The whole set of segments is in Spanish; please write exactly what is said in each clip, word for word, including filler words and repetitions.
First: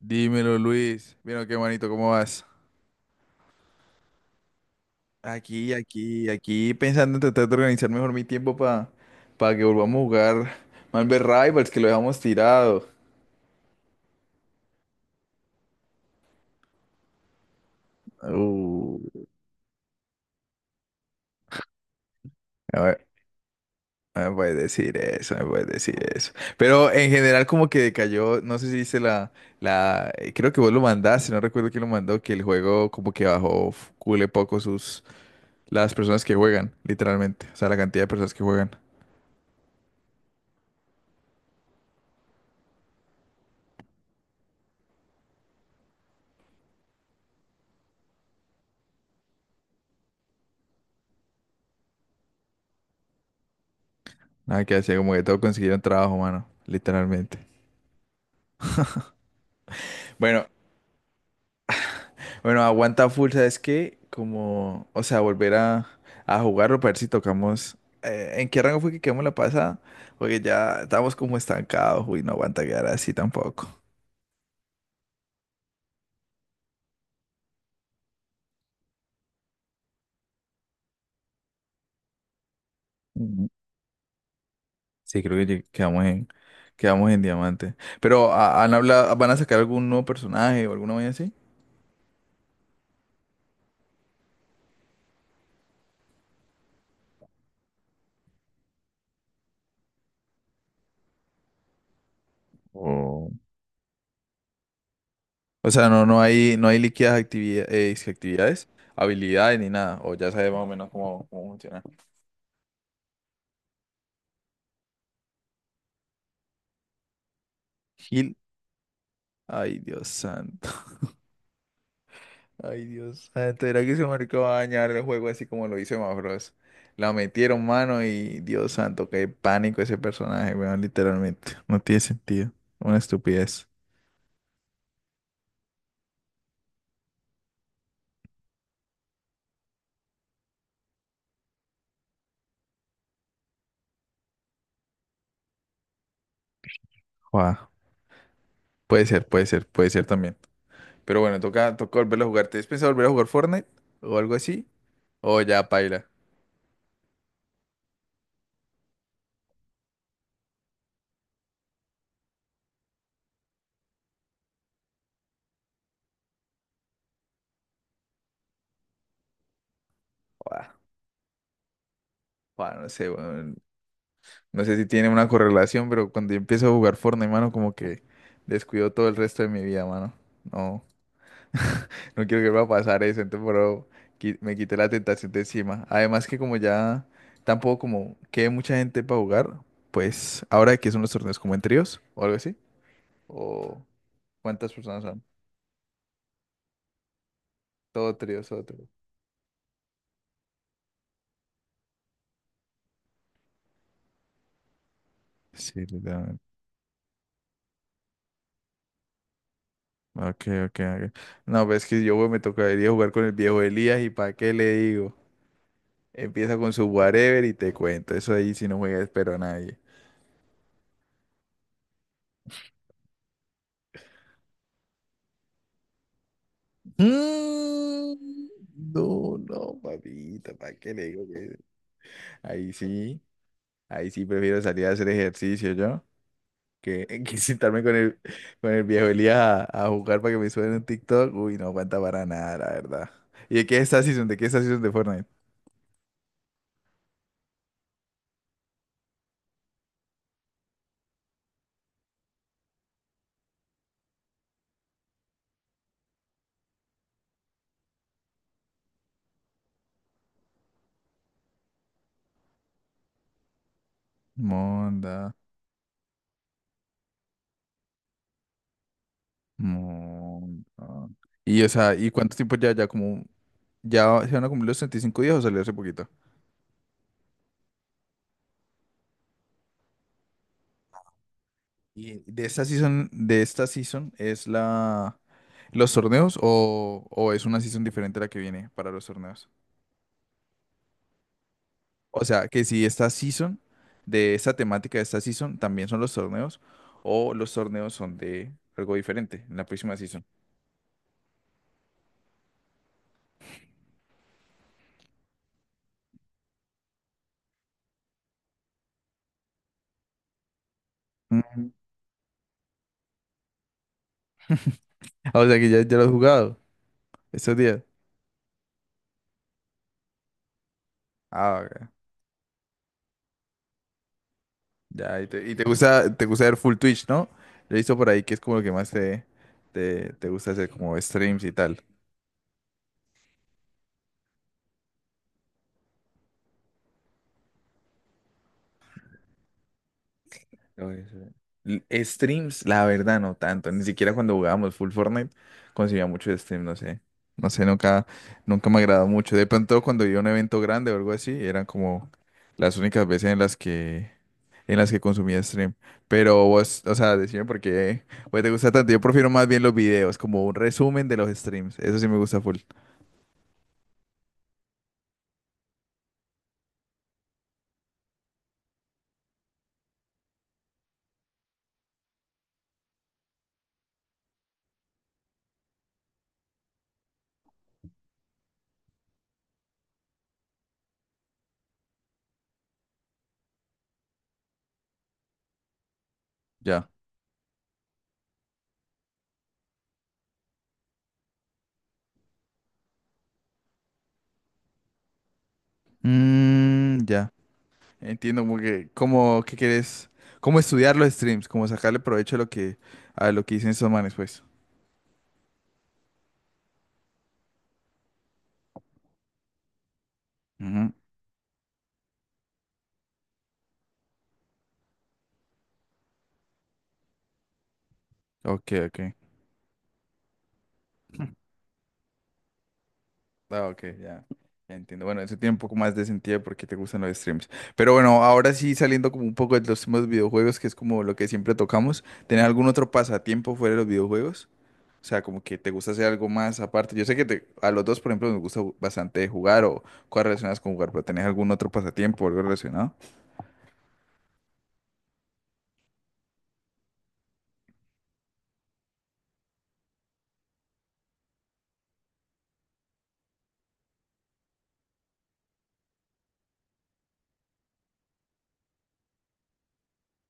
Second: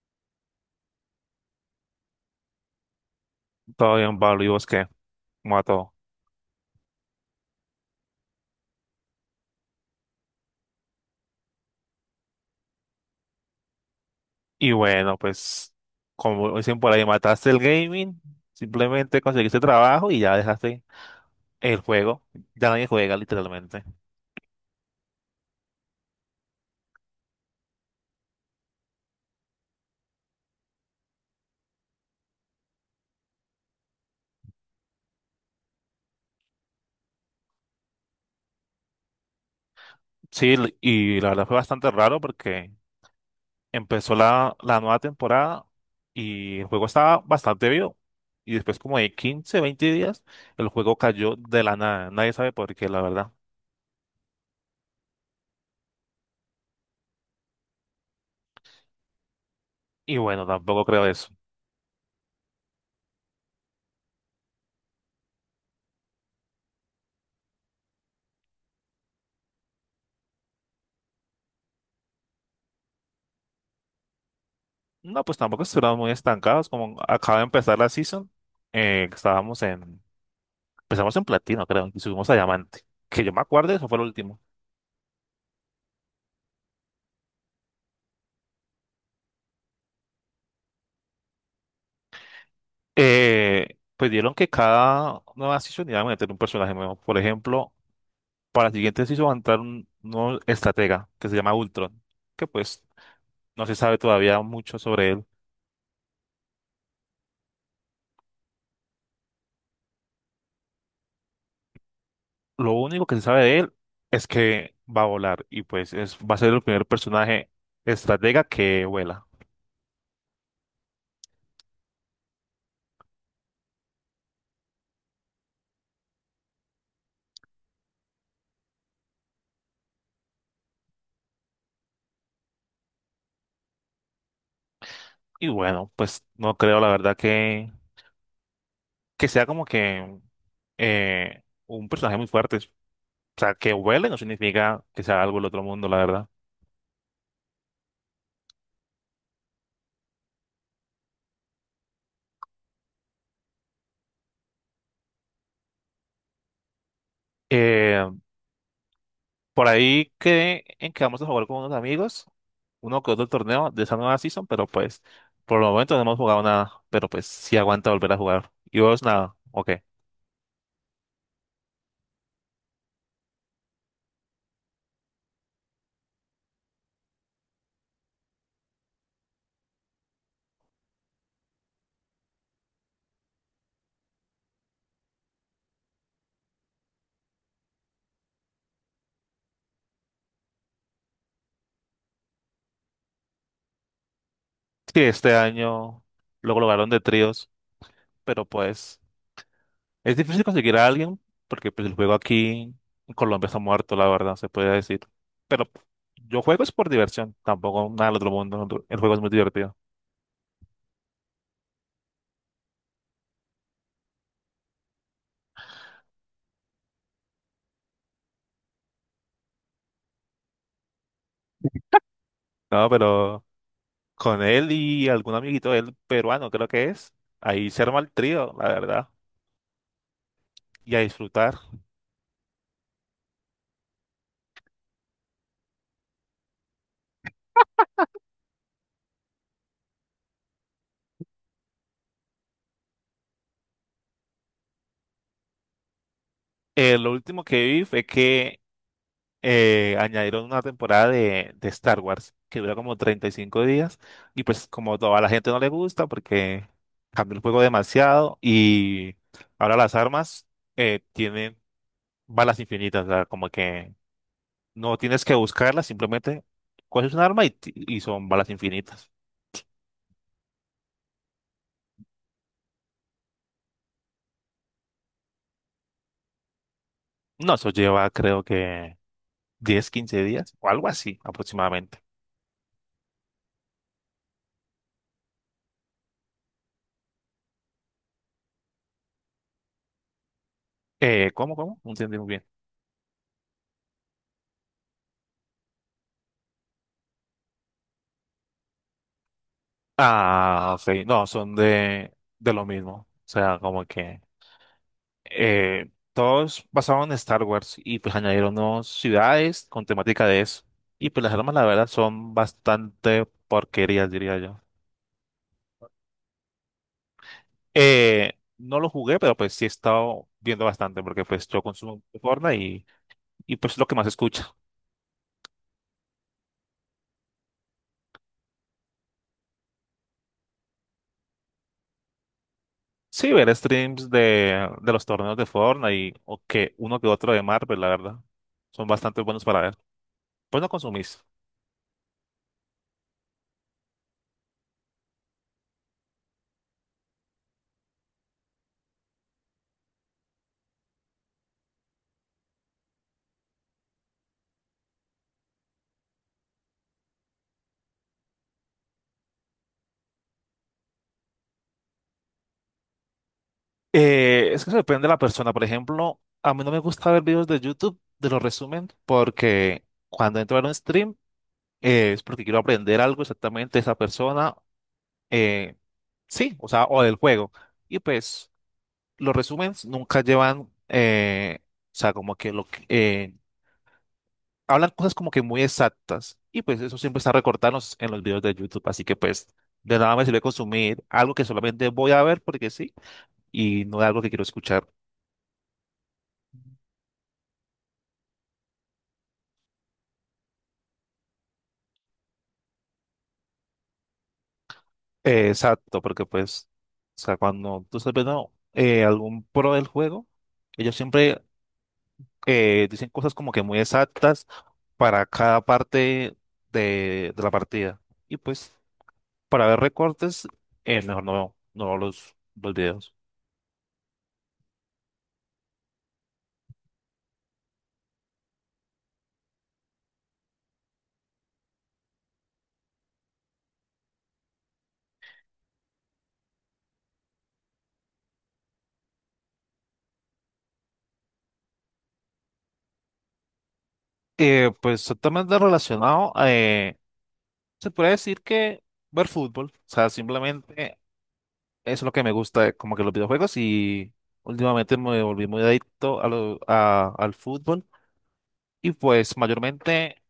Dímelo, Luis. Mira, qué manito, ¿cómo vas? Todo bien, Pablo, ¿y vos qué? ¿Cómo va Aquí, todo? aquí, aquí, pensando en tratar de organizar mejor mi tiempo para que volvamos a jugar Marvel Rivals, que lo dejamos tirado. Y bueno, pues, como dicen por ahí, mataste el gaming, Uh, simplemente conseguiste trabajo y ya dejaste el juego. Ya a nadie ver, juega, literalmente. no me puedes decir eso, no me puedes decir eso. Pero en general como que decayó, no sé si dice la, la, eh, creo que vos lo mandaste, no recuerdo quién lo mandó, que el juego como que bajó f- cule poco sus, las personas que juegan, literalmente. O sea, la cantidad de personas que juegan. Sí, l- y la verdad fue bastante raro porque empezó la, la nueva temporada y el juego estaba bastante vivo. Y después, como de quince veinte días, el juego cayó de la nada. Nadie sabe por qué, la verdad. Nada que hacer, como que todos consiguieron trabajo, mano, literalmente. Y bueno, Bueno, tampoco creo eso. bueno, aguanta full, ¿sabes qué? Como, o sea, volver a, a jugarlo para ver si tocamos. Eh, ¿en qué rango fue que quedamos la pasada? Porque ya estamos como estancados, uy, no aguanta quedar así tampoco. No, pues tampoco estuvimos muy estancados, como acaba de empezar la season, eh, estábamos en, empezamos en platino, creo, y subimos a diamante, que yo me Ujú. acuerdo, eso fue lo último. Sí, creo que lleg- quedamos en, quedamos en diamante. Pero ¿ha- han hablado, ¿van a sacar algún nuevo personaje o alguna vaina así? Eh, pues dieron que cada nueva season iba a meter un personaje nuevo, por ejemplo, para la siguiente season va a entrar un nuevo estratega, que se llama Ultron, que pues O, no se sabe todavía mucho sobre él. o sea, no, no hay, no hay líquidas actividad- eh, dizque actividades, habilidades ni nada. O ya sabes más o menos cómo, cómo funciona. Lo único que se sabe de él es que va a volar, y pues es, va a ser el primer personaje Gil, estratega que vuela. ay, Dios santo. Ay, Dios. Antes era que ese marica va a dañar el juego así como lo hizo Max Bros. La metieron mano y Dios santo, qué pánico ese personaje, weón, literalmente. No tiene sentido. Una estupidez. Y bueno, pues no creo la verdad que, que sea como que eh, un personaje muy fuerte. O sea, que huele no significa que sea algo del otro mundo, la verdad. Guau. Puede ser, puede ser, puede ser también. Pero bueno, toca, toca volverlo a jugar. ¿Te has pensado volver a jugar Fortnite? ¿O algo así? O ya, paila. Eh, por ahí quedé en que vamos a jugar con unos amigos, uno que otro torneo de esa nueva season, pero pues por el momento no hemos jugado nada, pero pues sí aguanta volver a jugar. Y vos nada, ok. Guau, guau, no sé, weón. No sé si tiene una correlación, pero cuando yo empiezo a jugar Fortnite, mano, como que descuido todo el resto de mi vida, mano. No. No quiero que me va a pasar eso, entonces pero qui- me quité la tentación de encima. Además que como ya tampoco como quede mucha gente para jugar, pues ahora que son los torneos como en tríos o algo así, o cuántas Sí, personas son, este año lo lograron de tríos, todo pero tríos, todo tríos. pues... Es difícil conseguir a alguien porque pues, el juego aquí en Colombia está muerto, la verdad, se puede decir. Pero Sí, literalmente. yo juego es por diversión, tampoco nada del otro mundo. El juego es muy divertido. Ok, ok, ok. No, pues es que yo güey, me tocaría jugar con el viejo Elías y para qué le digo. Empieza con su whatever y te cuento. Eso ahí si no juega espero a nadie. No, pero con él y algún amiguito de él peruano, creo que es, ahí se arma el Mm. trío, la verdad, No, no, papita, ¿para qué y a le digo que disfrutar. ahí sí, ahí sí prefiero salir a hacer ejercicio yo que, que sentarme con el, con el viejo Elías a, a jugar para que me suene un TikTok. Uy, no aguanta para nada, la verdad. ¿Y de qué es esta season? ¿De qué es esta season de Fortnite? Eh, lo último que vi fue que eh, añadieron una temporada de, de Star Wars que dura como treinta y cinco días y pues como todo, a la gente no le gusta porque cambió el juego demasiado y ahora las armas eh, tienen balas infinitas, o sea, como que no tienes que Monda, buscarlas, simplemente coges un arma y, ti- y son balas infinitas. monda. Y o sea, ¿y cuánto tiempo ya? Ya como, ya se van a cumplir los treinta y cinco días o salió hace poquito. No, eso lleva creo que diez quince días o algo así aproximadamente. Y de esta season, de esta season es la los torneos o, o es una season diferente a la que viene para los torneos. Eh, ¿cómo, cómo? No entendí O muy bien. sea, que si esta season, de esta temática de esta season, también son los torneos, o los torneos son de algo diferente en la próxima season. Ah, ok, no, son de, de lo mismo, o sea, como que... eh, todos basados en Star Wars y pues añadieron nuevas ciudades con temática de eso. Y pues las armas, Mm. la verdad, son bastante porquerías, diría yo. Ah, o sea, que ya, ya lo has jugado estos días. Eh, no lo jugué, pero pues sí he estado viendo bastante porque pues Ah, yo ok. consumo Fortnite y, y pues lo que más escucha. Ya, y te, y te gusta, te gusta ver full Twitch, ¿no? Yo he visto por ahí que es como lo que más te, te, te gusta hacer, como streams y tal. Sí, ver streams de, de los torneos de Fortnite y o que uno que otro de Marvel, la verdad. Son bastante buenos para ver. Pues no Lo voy a consumís. hacer. L- Streams, la verdad, no tanto. Ni siquiera cuando jugábamos full Fortnite conseguía mucho de stream, no sé. No sé, nunca, nunca me agradó mucho. De pronto cuando iba a un evento grande o algo así, eran como las únicas veces en las que, en las que consumía stream. Pero vos, o sea, decime por qué güey, te gusta tanto. Yo prefiero más bien los videos, como un resumen de los streams. Eso sí me gusta full. Eh, es que depende de la persona. Por ejemplo, a mí no me gusta ver videos de YouTube de los resumen porque cuando entro a ver un stream eh, es porque quiero aprender algo exactamente de esa persona. eh, sí, o sea, o del juego. Y pues los resúmenes nunca llevan, eh, o sea, como que lo que, eh, hablan cosas como que muy exactas. Y pues Ya. eso siempre está recortado en los en los videos de YouTube. Así que pues de nada me sirve consumir algo que solamente voy a ver porque sí y no es algo que quiero escuchar. Mm, ya. Entiendo como que cómo qué quieres, cómo estudiar los streams, cómo sacarle provecho a lo que a lo que dicen esos manes, pues. Eh, exacto, porque pues, o sea, cuando tú estás viendo eh, algún pro del juego, Ujú. ellos siempre eh, dicen cosas como que muy exactas para cada parte de, de la partida. Y Ok, pues, ok. para ver recortes, eh, mejor no, no veo los, los videos. Ah, ok, ya. Ya entiendo. Bueno, eso tiene un poco más de sentido porque te gustan los streams. Pero bueno, ahora sí saliendo como un poco de los temas de videojuegos, que es como lo que siempre tocamos, ¿tener algún otro pasatiempo fuera de los videojuegos? O sea, como que te gusta hacer algo más aparte. Yo sé que te- a los dos, por ejemplo, nos gusta bastante jugar o cosas relacionadas con jugar, pero ¿tenés algún otro pasatiempo o algo relacionado? Eh, pues, totalmente relacionado, eh, se puede decir que ver fútbol, o sea, simplemente es lo que me gusta, como que los videojuegos y últimamente me volví muy adicto a lo- a- al fútbol. Y pues mayormente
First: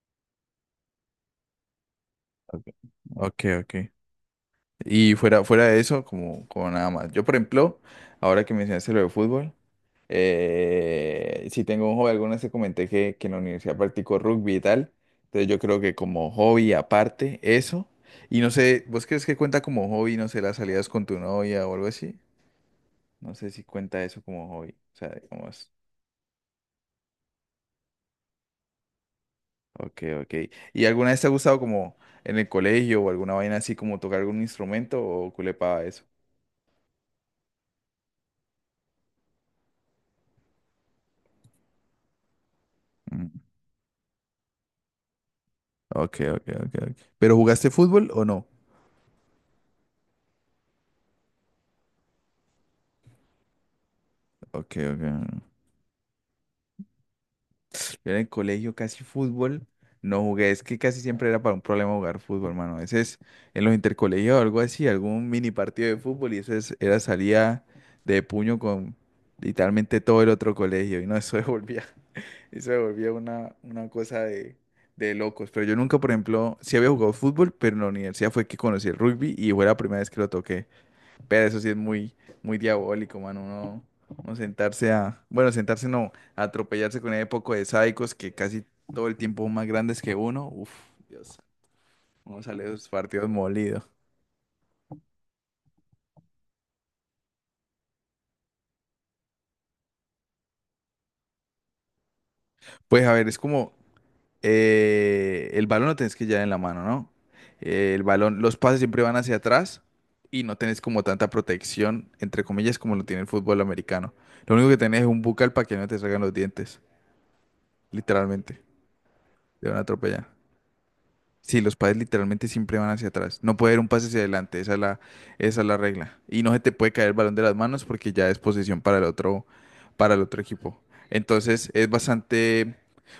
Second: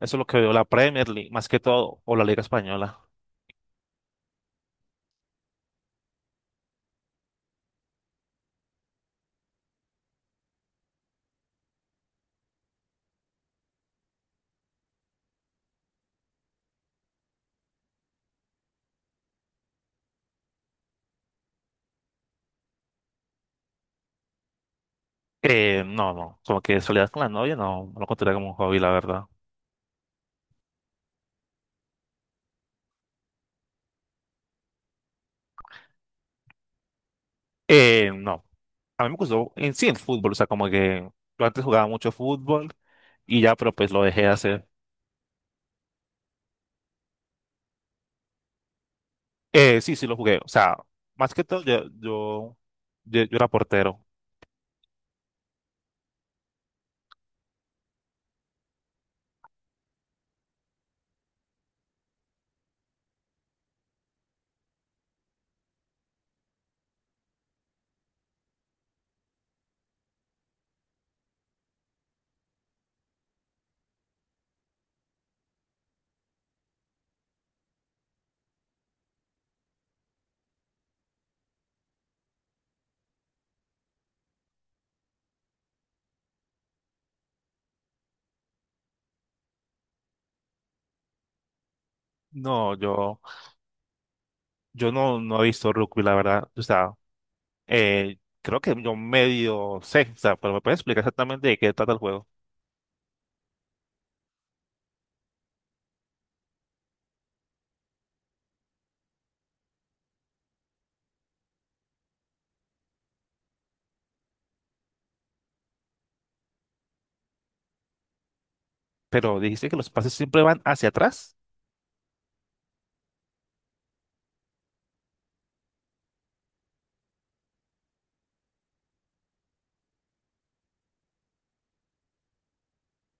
eso es lo que veo la Premier League, más que todo, o la Liga Ok, Española. ok, ok. Y fuera, fuera de eso, como, como nada más. Yo, por ejemplo, ahora que mencionaste lo de fútbol, eh, si tengo un hobby, alguna vez te comenté que, que en la universidad practico rugby y tal. Entonces yo creo que como hobby aparte, eso. Y no sé, ¿vos crees que cuenta como hobby, no sé, las salidas con tu novia o algo así? No sé si cuenta eso como hobby. O sea, digamos, Eh, no, no, como que salías con la novia, no, no lo contaría como un hobby, la verdad. ok, ok. ¿Y alguna vez te ha gustado como en el colegio o alguna vaina así como tocar algún instrumento o culepaba eso? Eh, no, a mí me gustó en sí el fútbol, o sea, como que yo antes jugaba mucho fútbol Mm. y ya, pero pues lo dejé de hacer. Ok, ok, ok, ok. ¿Pero jugaste fútbol o no? Eh, sí, sí lo jugué, o sea, más que todo yo, yo, yo, yo era portero. Ok, ok. Yo en el colegio casi fútbol no jugué. Es que casi siempre era para un problema jugar fútbol, hermano. A veces en los intercolegios o algo así, algún mini partido de fútbol y eso es- era salía de puño con literalmente todo el otro colegio. Y no, eso se volvía, eso se volvía una, una cosa de, de locos. Pero yo nunca, por ejemplo, sí había jugado fútbol, pero en la universidad fue que conocí el rugby y fue la primera vez que lo toqué. Pero eso sí es muy, muy diabólico, mano. Uno, uno sentarse a, bueno, sentarse no, a atropellarse con ese poco de sádicos que casi todo el tiempo son más grandes que uno. Uf, Dios, uno sale de No, esos yo, partidos molido. yo no, no he visto rugby, la verdad, o sea, eh, creo que yo medio sé, o sea, pero me puedes explicar exactamente de qué trata el juego. Pues a ver, es como eh, el balón lo tenés que llevar en la mano, ¿no? Eh, el balón, los pases siempre van hacia atrás y no tenés como tanta protección, entre comillas, como lo tiene el fútbol americano. Lo único que tenés es un bucal para que no te salgan los dientes, literalmente. Pero Te dijiste que van a los pases atropellar. siempre van hacia atrás. Sí, los pases literalmente siempre van hacia atrás. No puede haber un pase hacia adelante, esa es la, esa es la regla. Y no se te puede caer el balón de las manos porque ya es posesión para el otro, para el otro equipo. Entonces es bastante,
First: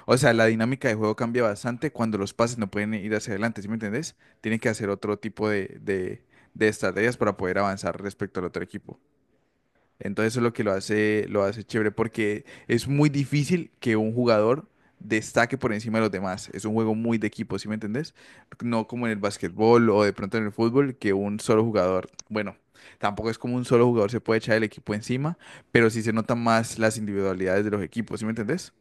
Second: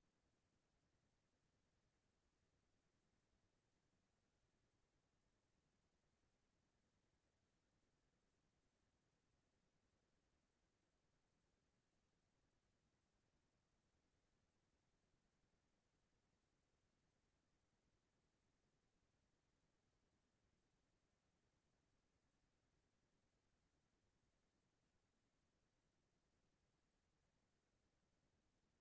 o sea, la dinámica de juego cambia bastante cuando los pases no pueden ir hacia adelante, ¿sí me entendés? Tienen que hacer otro tipo de, de, de estrategias para poder avanzar respecto al otro equipo. Entonces eso es lo que lo hace, lo hace chévere, porque es muy difícil que un jugador destaque por encima de los demás. Es un juego muy de equipo, ¿sí me entendés? No como en el básquetbol o de pronto en el fútbol, que un solo jugador, bueno, tampoco es como un solo jugador se puede echar el equipo encima, pero sí se notan más las individualidades de los equipos, ¿sí me entendés?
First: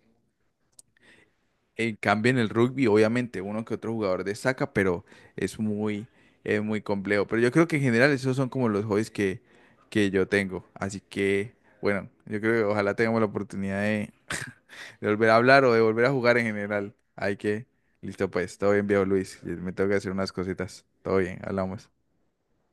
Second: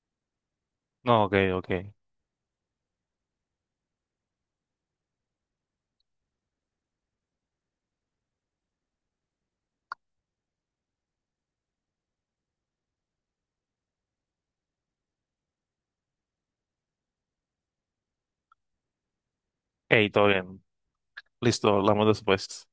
No, ok, ok. En cambio, en el rugby, obviamente, uno que otro jugador destaca, pero es muy, es muy complejo. Pero yo creo que en general esos son como los hobbies que, que yo tengo. Así que, bueno, yo creo que ojalá tengamos la oportunidad de, de volver a hablar o de volver a jugar en general. Hay que, listo pues, todo bien, viejo Luis. Me tengo que Hey, hacer todo unas bien. cositas. Todo bien, Listo, hablamos. hablamos después.